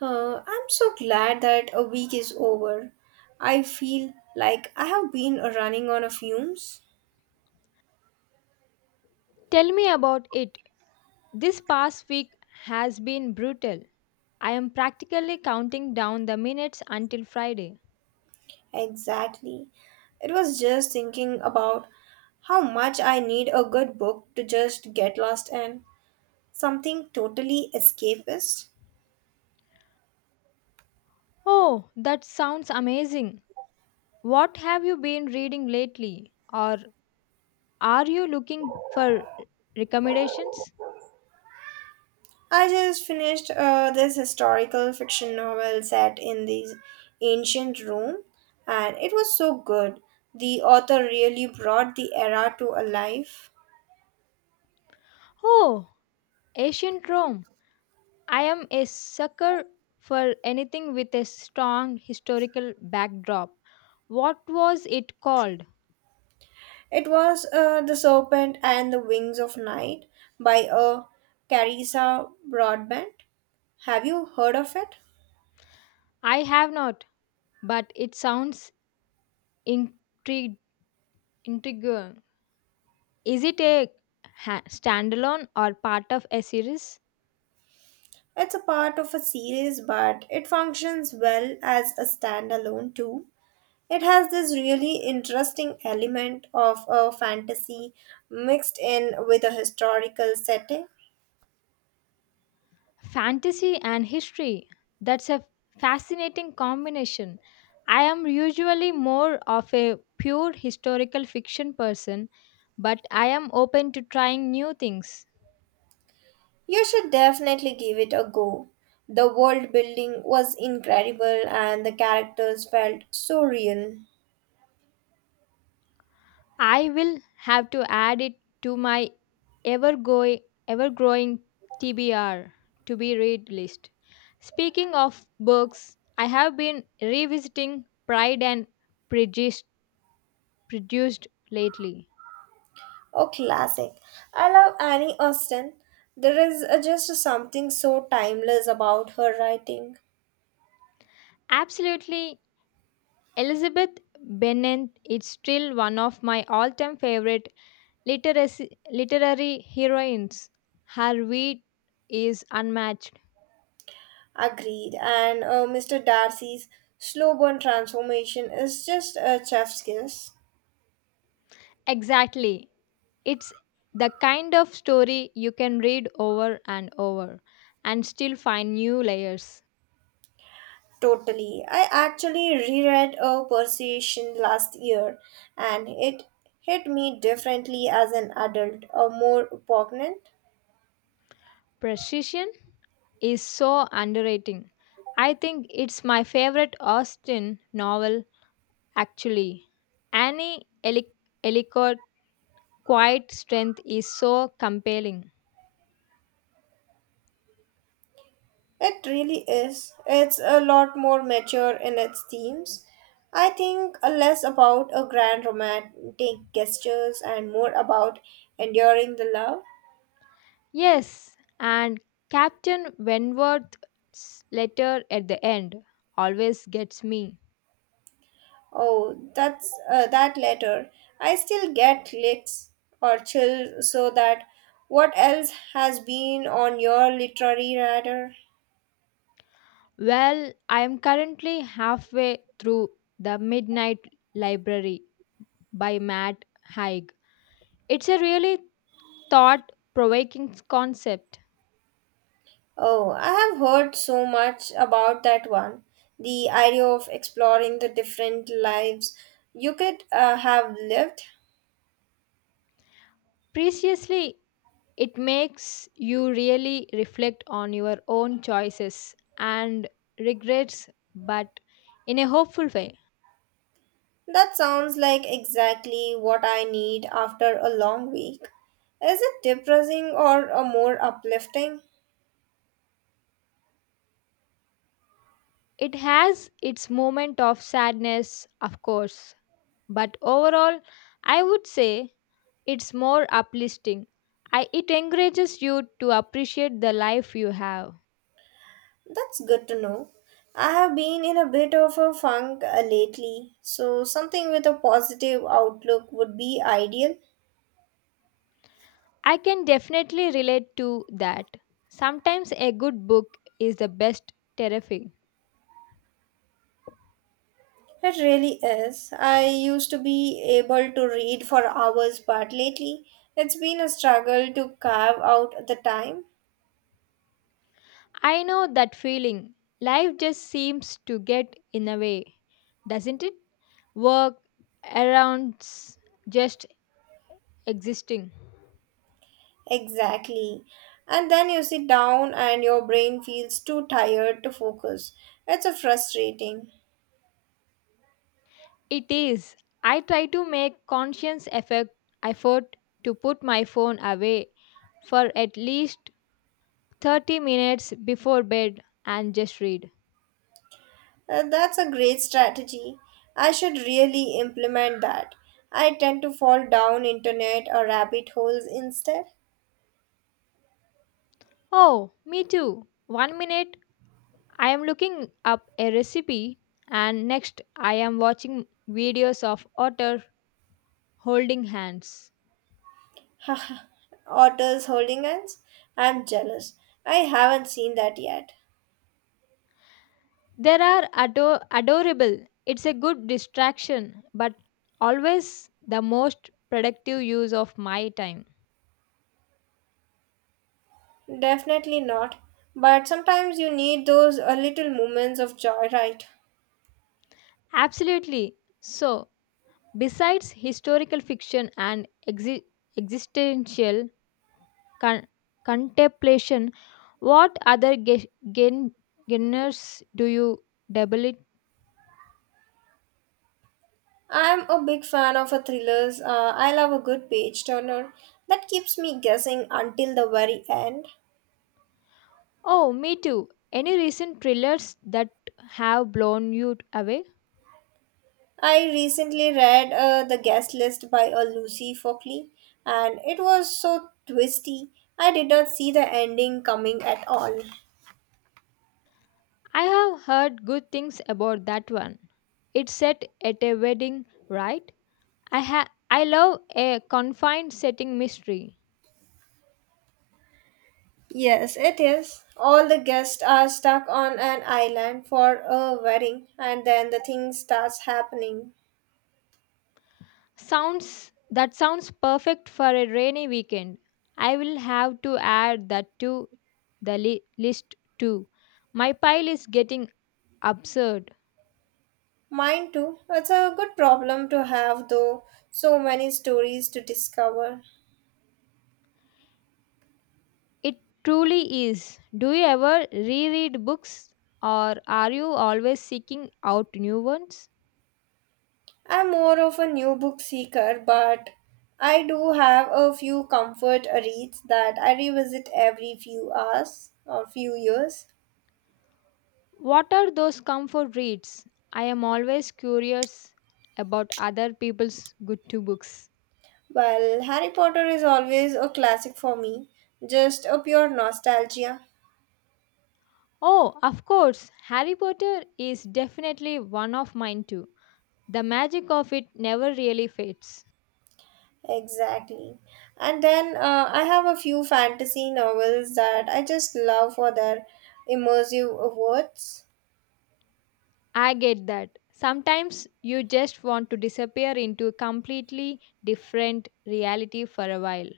I'm so glad that a week is over. I feel like I have been running on a fumes. Tell me about it. This past week has been brutal. I am practically counting down the minutes until Friday. Exactly. It was just thinking about how much I need a good book to just get lost in. Something totally escapist. Oh, that sounds amazing. What have you been reading lately? Or are you looking for recommendations? I just finished this historical fiction novel set in this ancient Rome, and it was so good. The author really brought the era to alive. Oh, ancient Rome. I am a sucker for anything with a strong historical backdrop. What was it called? It was The Serpent and the Wings of Night by Carissa Broadbent. Have you heard of it? I have not, but it sounds intriguing. Intrigue. Is it a standalone or part of a series? It's a part of a series, but it functions well as a standalone too. It has this really interesting element of a fantasy mixed in with a historical setting. Fantasy and history. That's a fascinating combination. I am usually more of a pure historical fiction person, but I am open to trying new things. You should definitely give it a go. The world building was incredible and the characters felt so real. I will have to add it to my ever going ever growing TBR to be read list. Speaking of books, I have been revisiting Pride and Prejudice produced lately. Oh, classic. I love Annie Austen. There is just something so timeless about her writing. Absolutely, Elizabeth Bennet is still one of my all-time favorite literary heroines. Her wit is unmatched. Agreed. And Mr. Darcy's slow burn transformation is just a chef's kiss. Exactly. It's the kind of story you can read over and over and still find new layers. Totally. I actually reread A Persuasion last year and it hit me differently as an adult, a more poignant. Precision is so underrating. I think it's my favorite Austen novel, actually. Annie Eli- Ellicott's quiet strength is so compelling. It really is. It's a lot more mature in its themes. I think less about a grand romantic gestures and more about enduring the love. Yes, and Captain Wentworth's letter at the end always gets me. Oh, that's that letter. I still get clicks or chills. So that what else has been on your literary radar? Well, I am currently halfway through The Midnight Library by Matt Haig. It's a really thought provoking concept. Oh, I have heard so much about that one. The idea of exploring the different lives you could have lived. Preciously, it makes you really reflect on your own choices and regrets, but in a hopeful way. That sounds like exactly what I need after a long week. Is it depressing or a more uplifting? It has its moment of sadness, of course, but overall, I would say it's more uplifting. It encourages you to appreciate the life you have. That's good to know. I have been in a bit of a funk lately, so something with a positive outlook would be ideal. I can definitely relate to that. Sometimes a good book is the best terrifying. It really is. I used to be able to read for hours, but lately it's been a struggle to carve out the time. I know that feeling. Life just seems to get in a way, doesn't it? Work around s- just existing. Exactly. And then you sit down and your brain feels too tired to focus. It's a frustrating. It is. I try to make conscious effort to put my phone away for at least 30 minutes before bed and just read. That's a great strategy. I should really implement that. I tend to fall down internet or rabbit holes instead. Oh, me too. One minute I am looking up a recipe, and next I am watching videos of otter holding hands. Haha. Otters holding hands? I'm jealous. I haven't seen that yet. There are adorable. It's a good distraction, but always the most productive use of my time. Definitely not. But sometimes you need those a little moments of joy, right? Absolutely. So, besides historical fiction and existential con- contemplation. What other genres do you dabble in? I'm a big fan of a thrillers. I love a good page turner that keeps me guessing until the very end. Oh, me too. Any recent thrillers that have blown you away? I recently read The Guest List by Lucy Fockley, and it was so twisty. I did not see the ending coming at all. I have heard good things about that one. It's set at a wedding, right? I love a confined setting mystery. Yes, it is. All the guests are stuck on an island for a wedding, and then the thing starts happening. Sounds that sounds perfect for a rainy weekend. I will have to add that to the list too. My pile is getting absurd. Mine too. It's a good problem to have, though, so many stories to discover. It truly is. Do you ever reread books or are you always seeking out new ones? I'm more of a new book seeker, but I do have a few comfort reads that I revisit every few hours or few years. What are those comfort reads? I am always curious about other people's good to books. Well, Harry Potter is always a classic for me, just a pure nostalgia. Oh, of course, Harry Potter is definitely one of mine too. The magic of it never really fades. Exactly. And then I have a few fantasy novels that I just love for their immersive words. I get that. Sometimes you just want to disappear into a completely different reality for a while.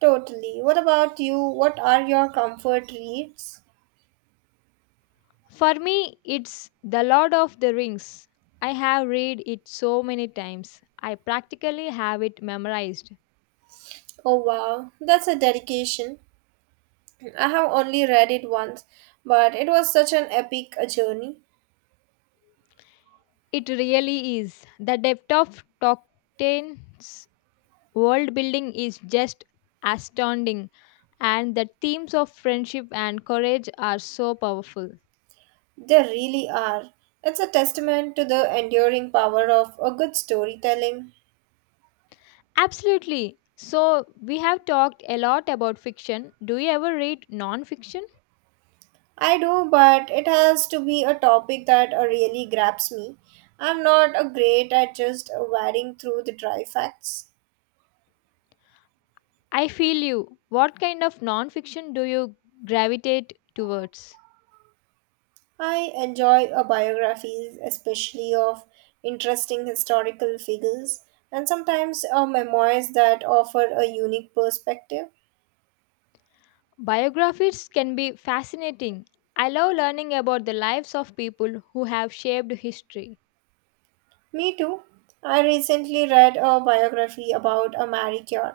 Totally. What about you? What are your comfort reads? For me, it's The Lord of the Rings. I have read it so many times. I practically have it memorized. Oh wow, that's a dedication. I have only read it once, but it was such an epic journey. It really is. The depth of Tolkien's world building is just astounding, and the themes of friendship and courage are so powerful. They really are. It's a testament to the enduring power of a good storytelling. Absolutely. So, we have talked a lot about fiction. Do you ever read non fiction? I do, but it has to be a topic that really grabs me. I'm not a great at just wading through the dry facts. I feel you. What kind of non fiction do you gravitate towards? I enjoy biographies, especially of interesting historical figures, and sometimes memoirs that offer a unique perspective. Biographies can be fascinating. I love learning about the lives of people who have shaped history. Me too. I recently read a biography about a Marie Curie,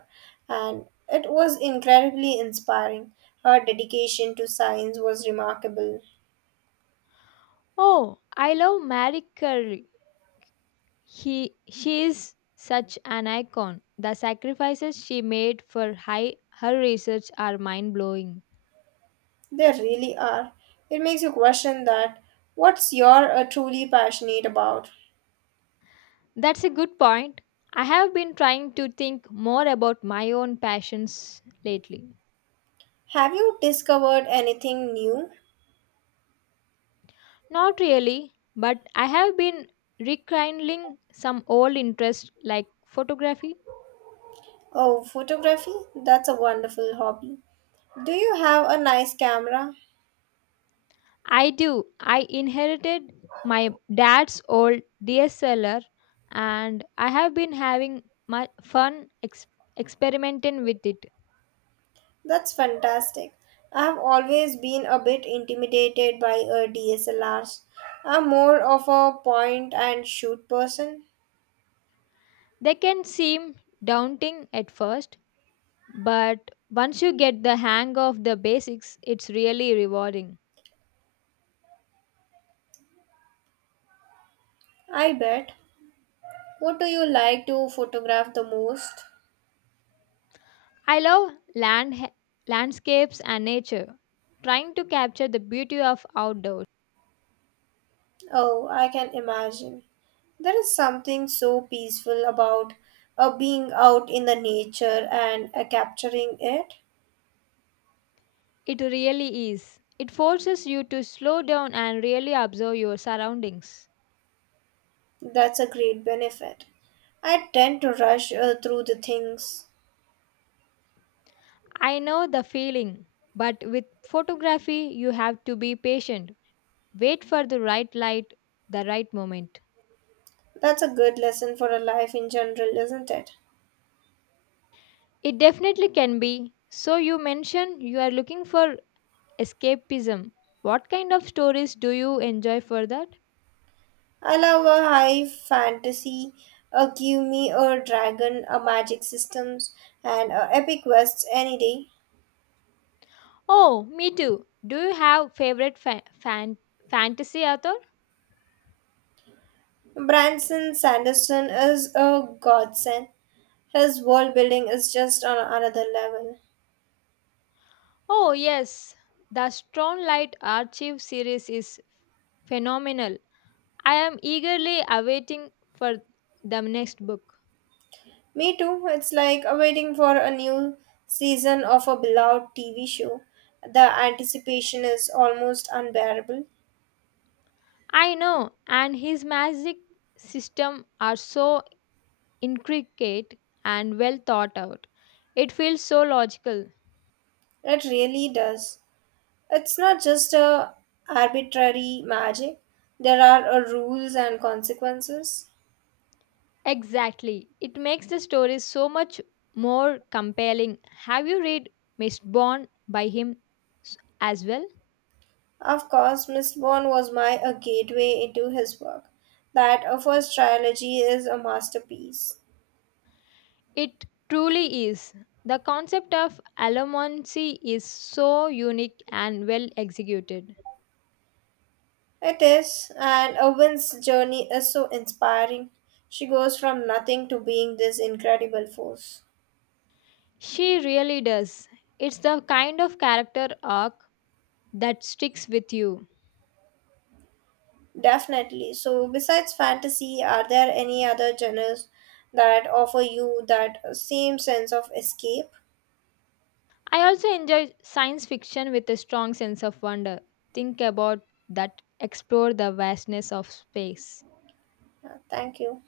and it was incredibly inspiring. Her dedication to science was remarkable. Oh, I love Marie Curie. She is such an icon. The sacrifices she made for her research are mind blowing. They really are. It makes you question that what's you're truly passionate about. That's a good point. I have been trying to think more about my own passions lately. Have you discovered anything new? Not really, but I have been rekindling some old interests like photography. Oh, photography? That's a wonderful hobby. Do you have a nice camera? I do. I inherited my dad's old DSLR and I have been having much fun experimenting with it. That's fantastic. I've always been a bit intimidated by DSLRs. I'm more of a point and shoot person. They can seem daunting at first, but once you get the hang of the basics, it's really rewarding. I bet. What do you like to photograph the most? I love landscapes and nature. Trying to capture the beauty of outdoors. Oh, I can imagine. There is something so peaceful about being out in the nature and capturing it. It really is. It forces you to slow down and really observe your surroundings. That's a great benefit. I tend to rush through the things. I know the feeling, but with photography, you have to be patient. Wait for the right light, the right moment. That's a good lesson for a life in general, isn't it? It definitely can be. So, you mentioned you are looking for escapism. What kind of stories do you enjoy for that? I love a high fantasy, a give me a dragon, a magic systems, and a epic quests any day. Oh, me too. Do you have favorite fantasy author? Branson Sanderson is a godsend. His world building is just on another level. Oh, yes. The Strong Light Archive series is phenomenal. I am eagerly awaiting for the next book. Me too. It's like waiting for a new season of a beloved TV show. The anticipation is almost unbearable. I know, and his magic system are so intricate and well thought out. It feels so logical. It really does. It's not just a arbitrary magic. There are rules and consequences. Exactly. It makes the story so much more compelling. Have you read Mistborn by him as well? Of course, Miss Bond was my a gateway into his work. That first trilogy is a masterpiece. It truly is. The concept of allomancy is so unique and well executed. It is, and Owen's journey is so inspiring. She goes from nothing to being this incredible force. She really does. It's the kind of character arc that sticks with you. Definitely. So, besides fantasy, are there any other genres that offer you that same sense of escape? I also enjoy science fiction with a strong sense of wonder. Think about that, explore the vastness of space. Thank you.